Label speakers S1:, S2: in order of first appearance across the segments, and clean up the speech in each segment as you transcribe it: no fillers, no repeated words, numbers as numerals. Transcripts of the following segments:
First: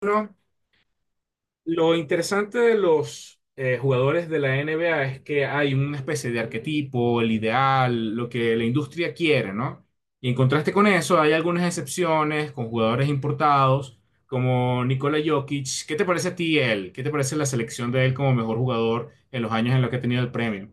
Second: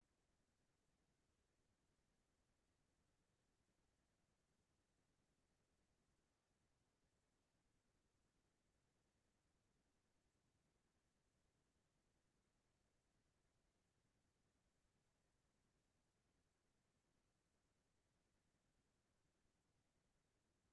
S1: Bueno, lo interesante de los jugadores de la NBA es que hay una especie de arquetipo, el ideal, lo que la industria quiere, ¿no? Y en contraste con eso, hay algunas excepciones con jugadores importados, como Nikola Jokic. ¿Qué te parece a ti él? ¿Qué te parece la selección de él como mejor jugador en los años en los que ha tenido el premio?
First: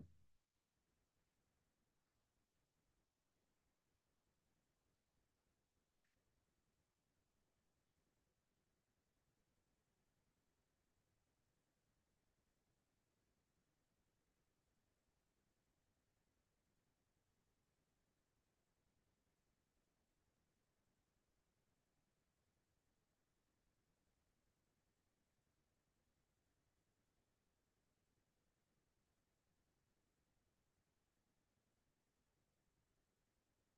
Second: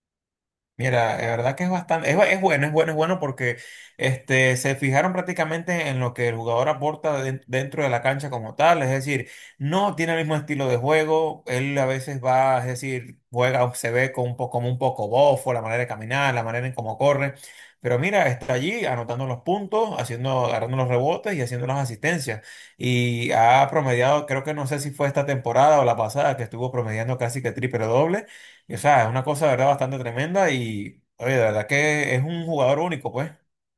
S2: Mira, de verdad que es bastante, es bueno, es bueno porque se fijaron prácticamente en lo que el jugador aporta dentro de la cancha como tal, es decir, no tiene el mismo estilo de juego, él a veces va, es decir, juega, o se ve con un poco, como un poco bofo, la manera de caminar, la manera en cómo corre, pero mira, está allí anotando los puntos, haciendo, agarrando los rebotes y haciendo las asistencias, y ha promediado, creo que no sé si fue esta temporada o la pasada, que estuvo promediando casi que triple doble. Y, o sea, es una cosa, de verdad, bastante tremenda y, oye, de verdad que es un jugador único, pues.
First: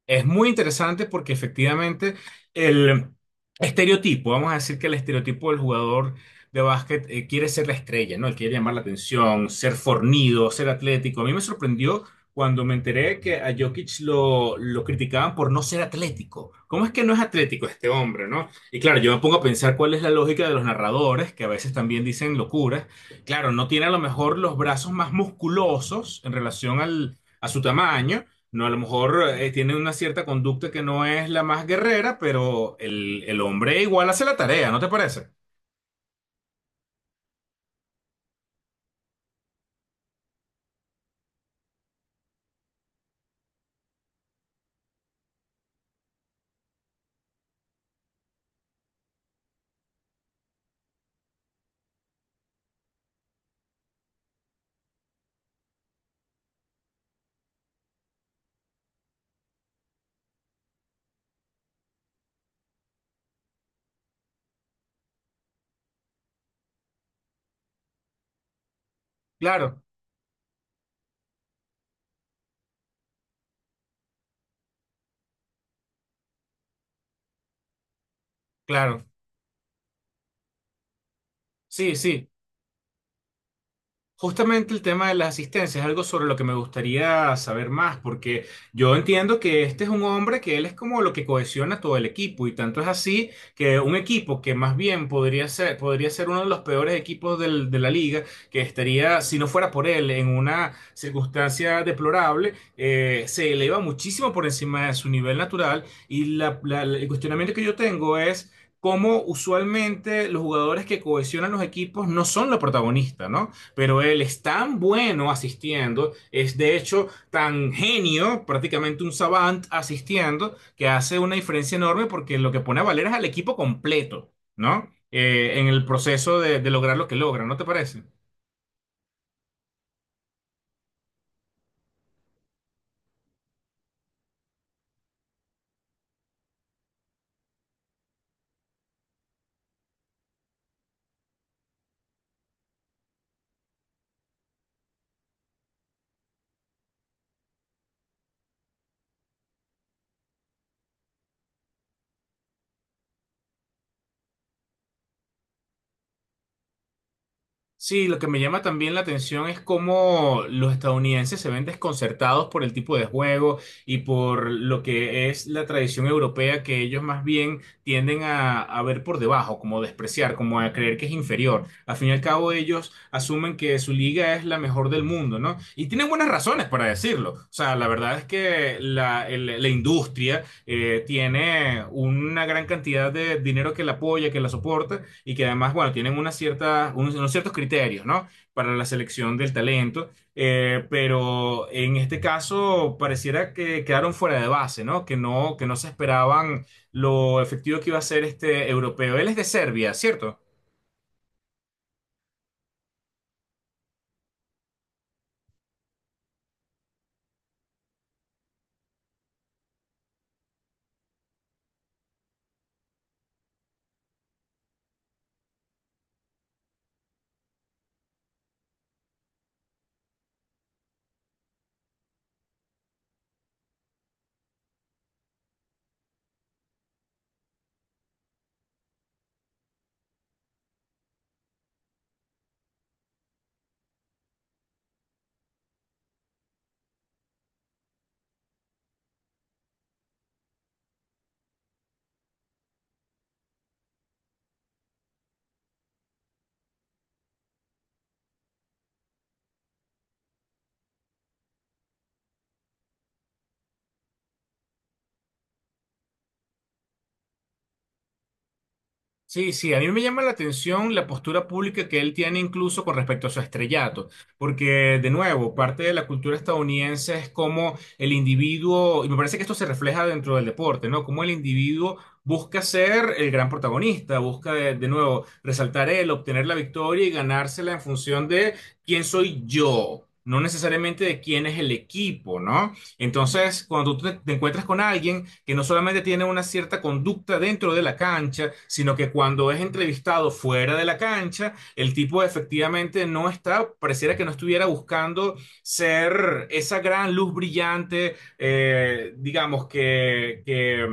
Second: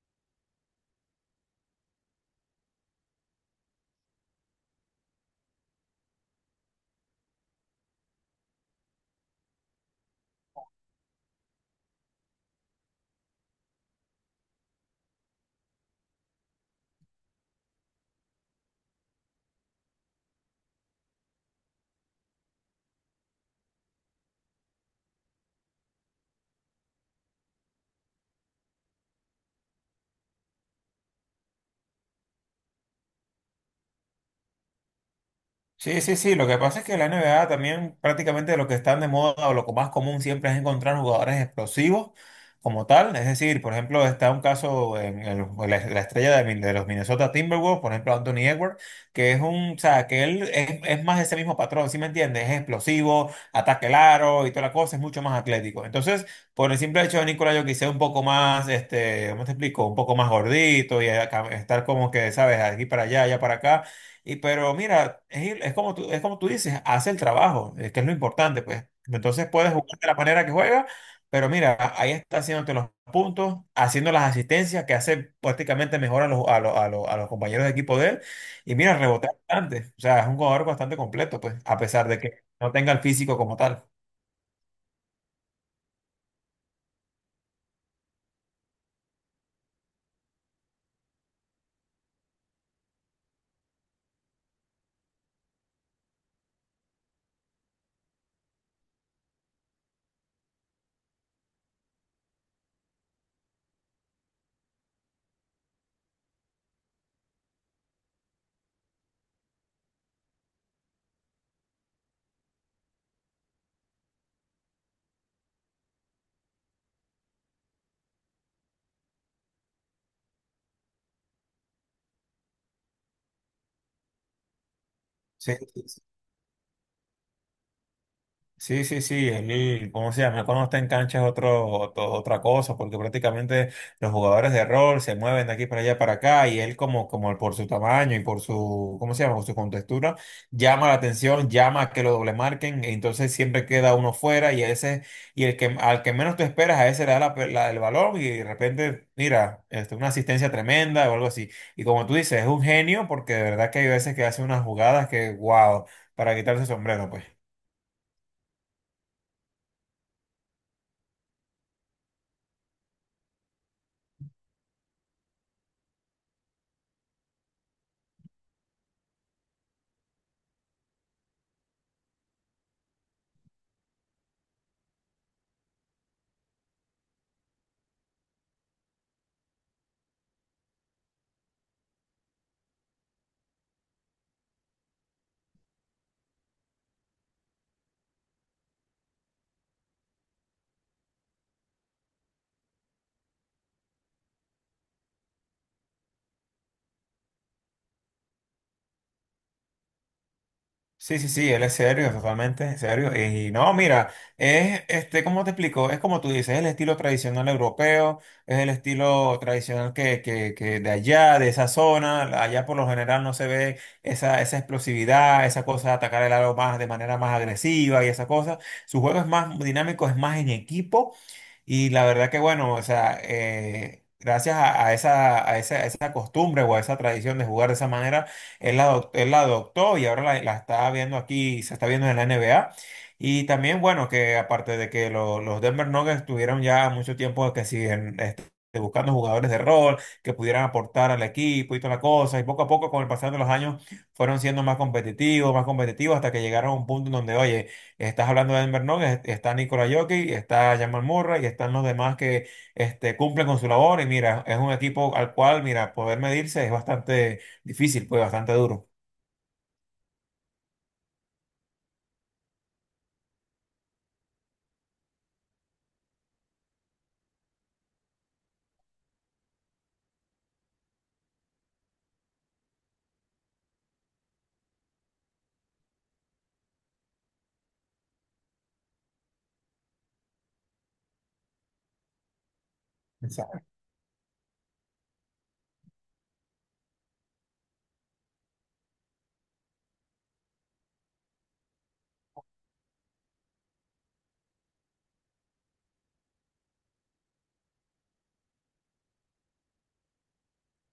S1: Es muy interesante porque efectivamente el estereotipo, vamos a decir que el estereotipo del jugador de básquet quiere ser la estrella, ¿no? Él quiere llamar la atención, ser fornido, ser atlético. A mí me sorprendió cuando me enteré que a Jokic lo criticaban por no ser atlético. ¿Cómo es que no es atlético este hombre, ¿no? Y claro, yo me pongo a pensar cuál es la lógica de los narradores, que a veces también dicen locuras. Claro, no tiene a lo mejor los brazos más musculosos en relación a su tamaño no, a lo mejor tiene una cierta conducta que no es la más guerrera, pero el hombre igual hace la tarea, ¿no te parece?
S2: Sí, sí, sí. Lo que pasa es que la NBA también prácticamente lo que están de moda o lo más común siempre es encontrar jugadores explosivos como tal. Es decir, por ejemplo, está un caso en la, la estrella de, de los Minnesota Timberwolves, por ejemplo, Anthony Edwards, que es un, o sea, que él es más ese mismo patrón, ¿sí me entiendes? Es explosivo, ataque el aro y toda la cosa, es mucho más atlético. Entonces, por el simple hecho de Nikola Jokic ser un poco más, ¿cómo te explico? Un poco más gordito y estar como que, ¿sabes? Aquí para allá, allá para acá y pero mira, es como tú dices, hace el trabajo, que es lo importante, pues. Entonces puedes
S1: Claro,
S2: jugar de la manera que juega, pero mira, ahí está haciéndote los puntos, haciendo las asistencias que hace prácticamente mejor a los, a los compañeros de equipo de él. Y mira,
S1: claro.
S2: rebotea bastante. O sea, es un jugador bastante completo, pues, a
S1: Sí,
S2: pesar de
S1: sí.
S2: que no tenga el físico como tal.
S1: Justamente el tema de las asistencias es algo sobre lo que me gustaría saber más, porque yo entiendo que este es un hombre que él es como lo que cohesiona todo el equipo, y tanto es así que un equipo que más bien podría ser uno de los peores equipos del- de la liga, que estaría, si no fuera por él, en una circunstancia deplorable, se eleva muchísimo por encima de su nivel natural, y el cuestionamiento que yo tengo es... cómo usualmente los jugadores que cohesionan los equipos no son los protagonistas, ¿no? Pero él es tan bueno asistiendo, es de hecho tan genio, prácticamente un savant asistiendo, que hace una diferencia enorme porque lo que pone a valer es al equipo completo, ¿no?
S2: Sí.
S1: En
S2: Sí,
S1: el proceso de lograr lo que logra, ¿no te parece?
S2: sí, sí, sí, él, ¿cómo se llama? Cuando está en cancha es otro, otra cosa, porque prácticamente los jugadores de rol se mueven de aquí para allá para acá y él como, como por su tamaño y por su, ¿cómo se llama? Por su contextura, llama la atención, llama a que lo doble marquen, entonces siempre queda uno fuera y ese, y el que, al que menos tú esperas, a ese le da el balón y de repente, mira, una asistencia tremenda o algo así. Y como tú dices, es un genio porque de verdad que hay veces que hace unas jugadas que, wow, para quitarse el sombrero, pues.
S1: Sí, lo que me llama también la atención es cómo los estadounidenses se ven desconcertados por el tipo de juego y por lo que es la tradición europea que ellos más bien tienden a ver por debajo, como despreciar, como a creer que es inferior. Al fin y al cabo ellos asumen que su liga es la mejor del mundo, ¿no? Y tienen buenas razones para decirlo. O sea, la verdad es que la industria tiene una gran cantidad de dinero que la apoya, que la soporta y que además, bueno, tienen una cierta, unos ciertos criterios, ¿no? Para la selección del talento, pero en este caso pareciera que quedaron fuera de base, ¿no? Que no, que no se esperaban lo efectivo que iba a ser este europeo. Él es de Serbia, ¿cierto?
S2: Sí, sí, sí, él es serio, totalmente serio. Y no, mira, ¿cómo te explico? Es como tú dices, es el estilo tradicional europeo, es el estilo tradicional que de allá, de esa zona, allá por lo general no se ve esa, esa explosividad, esa cosa de atacar el aro más de manera más agresiva y esa cosa. Su juego es más dinámico, es más en equipo. Y la verdad que bueno, o sea, gracias a, a esa costumbre o a esa tradición de jugar de esa manera, él la adoptó y ahora la, la está viendo aquí, se está viendo en la NBA. Y también, bueno, que aparte de que los Denver Nuggets tuvieron ya mucho tiempo que siguen buscando jugadores de rol que pudieran aportar al equipo y toda la cosa, y poco a poco con el pasar de los años fueron siendo más competitivos hasta que llegaron a un punto en donde, oye, estás hablando de Denver Nuggets, está Nikola Jokic, está Jamal Murray y están los demás que cumplen con su labor. Y mira, es un equipo al cual, mira, poder medirse es bastante difícil, pues bastante duro.
S1: Sí, sí, a mí me llama la atención la postura pública que él tiene incluso con respecto a su estrellato, porque de nuevo, parte de la cultura estadounidense es como el individuo, y me parece que esto se refleja dentro del deporte, ¿no? Como el individuo busca ser el gran protagonista, busca de nuevo resaltar él, obtener la victoria y ganársela en función de quién soy yo, no necesariamente de quién es el equipo, ¿no?
S2: O
S1: Entonces, cuando tú te encuentras con alguien que no solamente tiene una cierta conducta dentro de la cancha, sino que cuando es entrevistado fuera de la cancha, el tipo efectivamente no está, pareciera que no estuviera buscando ser esa gran luz brillante, digamos,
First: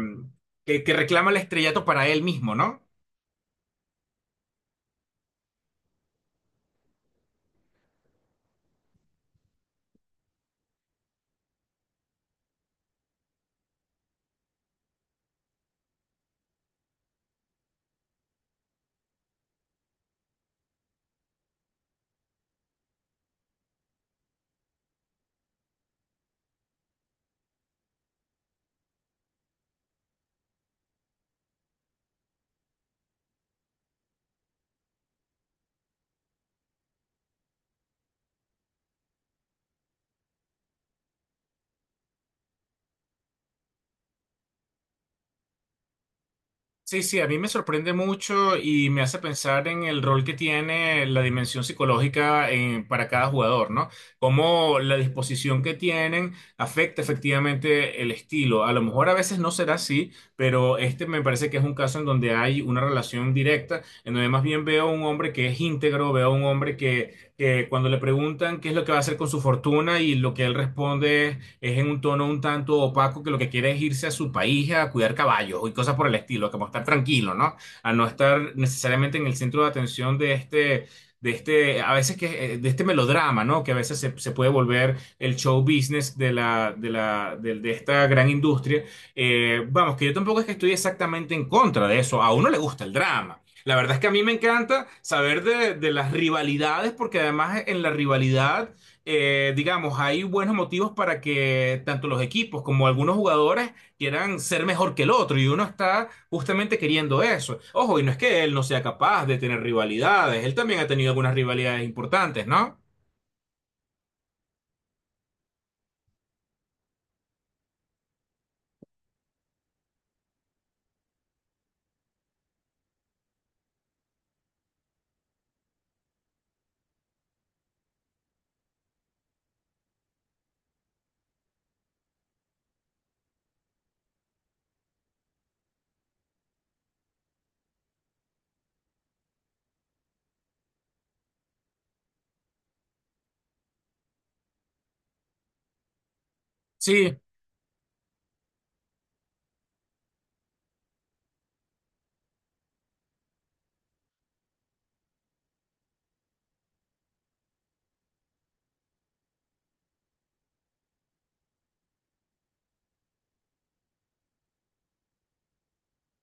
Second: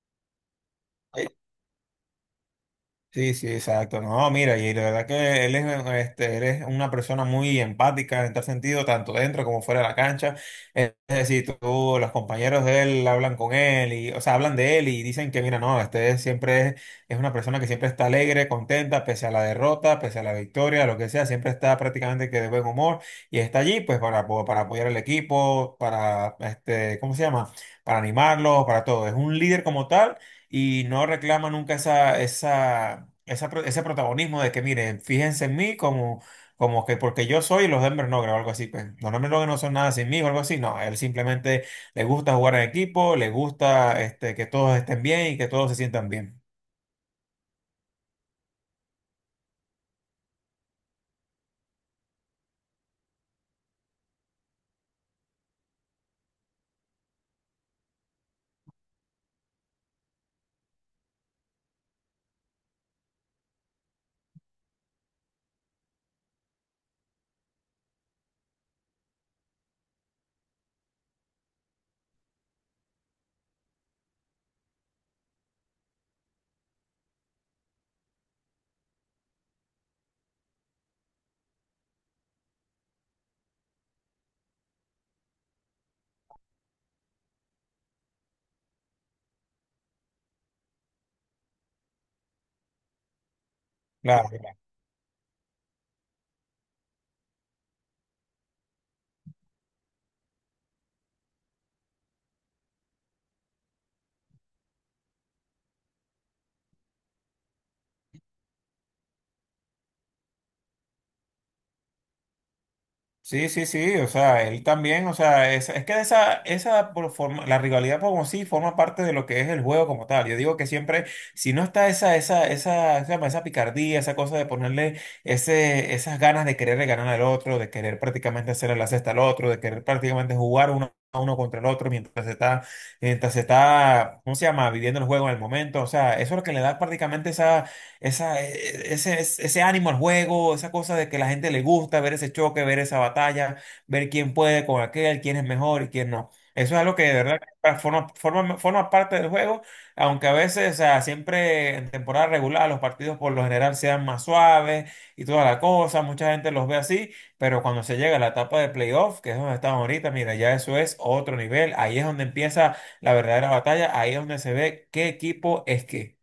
S1: que reclama el estrellato para él mismo, ¿no?
S2: Sí, sí, exacto. No, mira, y la verdad que él es, él es una persona muy empática en tal sentido, tanto dentro como fuera de la cancha. Es decir, tú, los compañeros de él hablan con él y, o sea, hablan de él y dicen que, mira, no, siempre es una persona que siempre está alegre, contenta, pese a la derrota, pese a la victoria, lo que sea, siempre está prácticamente que de buen humor y está allí, pues, para apoyar al equipo, para, ¿cómo se llama? Para animarlos, para todo. Es un líder como tal y no reclama nunca ese protagonismo de que, miren, fíjense en mí como, como que porque yo soy los Denver Nuggets o algo así, pues los Denver Nuggets no son nada sin mí o algo así, no, a él simplemente le gusta jugar en equipo, le gusta que todos estén bien y que todos se sientan bien.
S1: Sí, sí, a mí me sorprende mucho y me hace pensar en el rol que tiene la dimensión psicológica en- para cada jugador, ¿no? Cómo la disposición que tienen afecta efectivamente el estilo. A lo mejor a veces no será así, pero este me parece que es un caso en donde hay una relación directa, en donde más bien veo a un hombre que es íntegro, veo a un hombre que cuando le preguntan qué es lo que va a hacer con su fortuna y lo que él responde es en un tono un tanto opaco que lo que quiere es irse a su país a cuidar caballos y cosas por el estilo, como estar tranquilo, ¿no? A no estar necesariamente en el centro de atención de este, a veces que, de este melodrama, ¿no? Que a veces se puede volver el show business de de esta gran industria. Vamos, que yo tampoco es que estoy exactamente en contra de eso. A uno le gusta el drama. La verdad es que a mí me
S2: Claro.
S1: encanta saber de las rivalidades, porque además en la rivalidad digamos, hay buenos motivos para que tanto los equipos como algunos jugadores quieran ser mejor que el otro y uno está justamente queriendo eso. Ojo, y no es que él no sea capaz de tener rivalidades, él también ha tenido algunas rivalidades importantes, ¿no?
S2: Sí, sí, sí, o sea, él también, o sea, es que esa por forma, la rivalidad como sí forma parte de lo que es el juego como tal. Yo digo que siempre, si no está esa picardía, esa cosa de ponerle ese, esas ganas de querer ganar al otro, de querer prácticamente hacerle la cesta al otro, de querer prácticamente jugar uno a uno contra el otro mientras se está, ¿cómo se llama? Viviendo el juego en el momento. O sea, eso es lo que le da prácticamente esa esa, e- e, ese ánimo al juego, esa cosa de que la gente le gusta ver ese choque, ver esa batalla, ver quién puede con aquel, quién es mejor y quién no. Eso es algo que de
S1: Sí,
S2: verdad forma parte del juego, aunque a veces, o sea, siempre en temporada regular los partidos por lo general sean más suaves y toda la cosa, mucha gente los ve así, pero cuando se llega a la etapa de playoff, que es donde estamos ahorita, mira, ya eso es otro nivel, ahí es donde empieza la verdadera batalla, ahí es donde se ve qué equipo es qué.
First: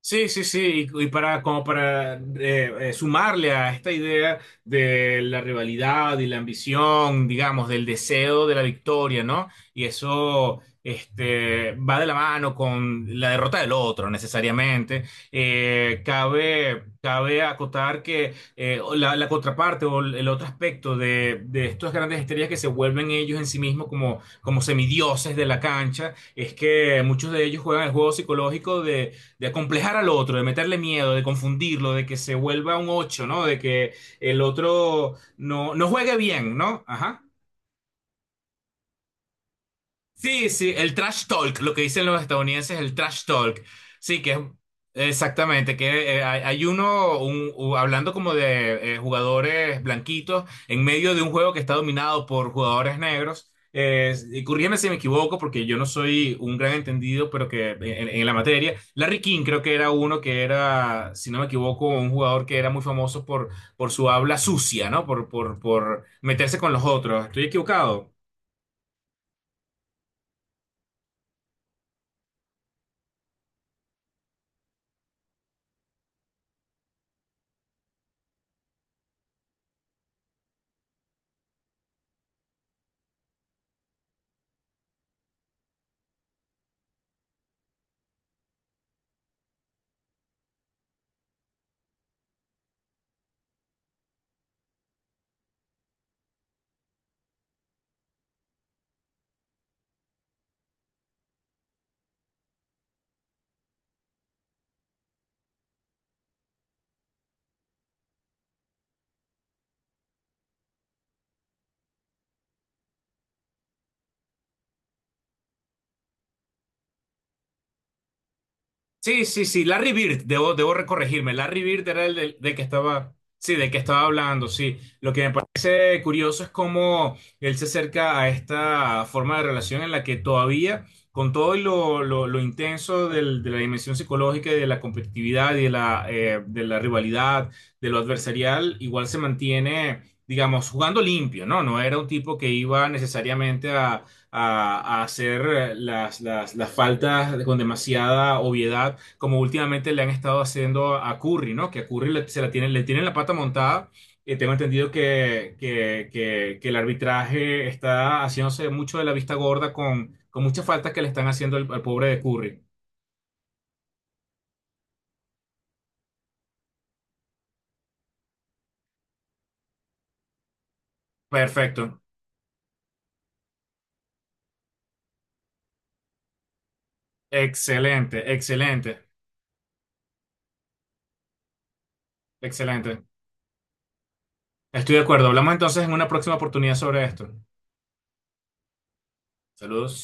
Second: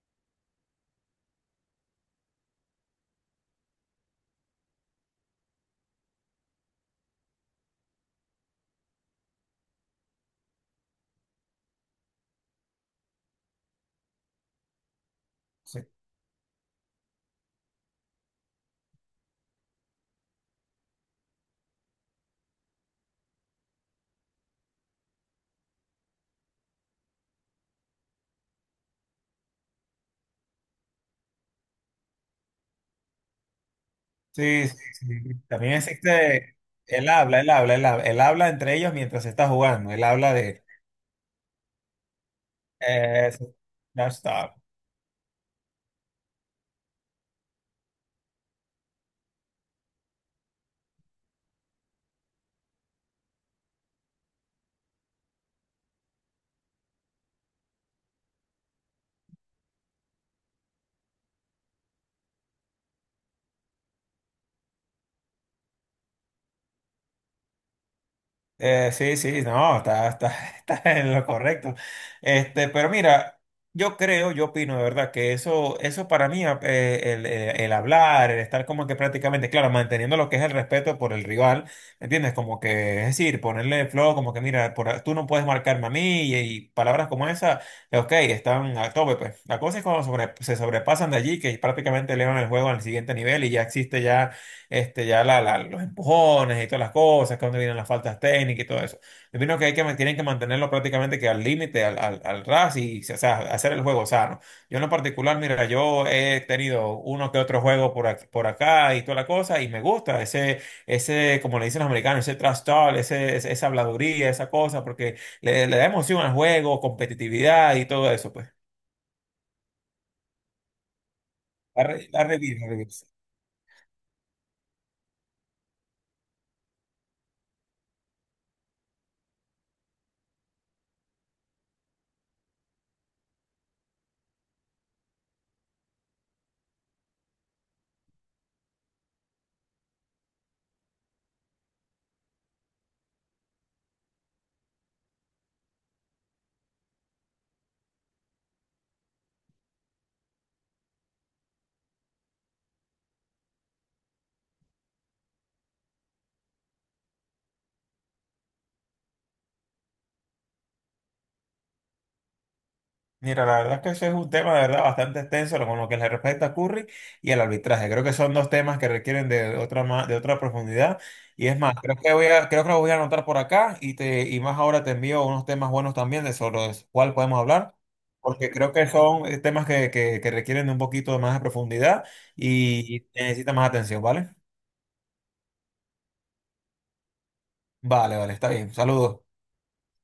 S1: sí, sí, sí, y para como para sumarle a esta idea de la rivalidad y la ambición, digamos, del deseo de la victoria, ¿no? Y eso este, va de la mano con la derrota del otro, necesariamente. Cabe acotar que la, la contraparte o el otro aspecto de estas grandes estrellas que se vuelven ellos en sí mismos como, como semidioses de la cancha es que muchos de ellos juegan el juego psicológico de acomplejar al otro, de meterle miedo, de confundirlo, de que se vuelva un 8, ¿no? De que el
S2: Sí, sí,
S1: otro
S2: sí.
S1: no,
S2: También
S1: no juegue bien,
S2: existe,
S1: ¿no? Ajá.
S2: él habla entre ellos mientras está jugando, él habla
S1: Sí,
S2: de...
S1: sí, el trash talk, lo que dicen los estadounidenses, el trash
S2: eso,
S1: talk.
S2: no
S1: Sí, que es
S2: stop.
S1: exactamente, que hay uno hablando como de jugadores blanquitos en medio de un juego que está dominado por jugadores negros. Y corrígeme si me equivoco, porque yo no soy un gran entendido, pero que en la materia, Larry King creo que era uno que era, si no me equivoco, un jugador que era muy famoso por su habla sucia, ¿no? Por meterse con los otros. ¿Estoy equivocado?
S2: Sí, sí, no, está, está en lo correcto. Pero mira, yo opino de verdad que eso para mí, el hablar, el estar como que prácticamente, claro, manteniendo lo que es el respeto por el rival, ¿me ¿entiendes? Como que, es decir, ponerle el flow, como que mira, tú no puedes marcarme a mí y palabras como esa, ok, están a tope, pues. La cosa es cuando se sobrepasan de allí, que prácticamente elevan el juego al siguiente nivel y ya existe ya este, ya la- la- los empujones y todas las cosas, que donde vienen las faltas técnicas y todo eso. Yo opino que tienen que mantenerlo prácticamente que al límite, al ras y o sea, hacer el juego sano. Yo en lo particular, mira, yo he tenido uno que otro juego por, por acá y toda la cosa y me gusta ese, ese, como le dicen los americanos, ese trash talk, esa habladuría, esa cosa, porque le da emoción al juego, competitividad y todo eso, pues.
S1: Sí, sí, sí, Larry Bird, debo recorregirme. Larry
S2: La,
S1: Bird era
S2: re-
S1: el
S2: la
S1: del
S2: revivir,
S1: que estaba, sí, del que estaba hablando, sí. Lo que me parece curioso es cómo él se acerca a esta forma de relación en la que todavía, con todo lo intenso del- de la dimensión psicológica y de la competitividad y de la rivalidad, de lo adversarial, igual se mantiene, digamos, jugando limpio, ¿no? No era un tipo que iba necesariamente a hacer las faltas con demasiada obviedad, como últimamente le han estado haciendo a Curry, ¿no? Que a Curry le, se la tienen, le tienen la pata montada. Tengo entendido que el arbitraje está haciéndose mucho de la vista gorda con muchas faltas que le están haciendo al pobre de Curry.
S2: Mira, la verdad es que ese es un tema de verdad bastante extenso con lo que le respecta a Curry y el arbitraje. Creo que son dos temas que requieren de otra profundidad. Y es más,
S1: Perfecto.
S2: creo que lo voy a anotar por acá y te, y más ahora te envío unos temas buenos también de sobre los cuales podemos hablar,
S1: Excelente,
S2: porque creo que
S1: excelente,
S2: son temas que requieren de un poquito más de profundidad
S1: excelente.
S2: y necesitan más atención, ¿vale?
S1: Estoy de acuerdo. Hablamos entonces en una próxima oportunidad sobre esto.
S2: Vale, vale, está bien. Saludos.
S1: Saludos.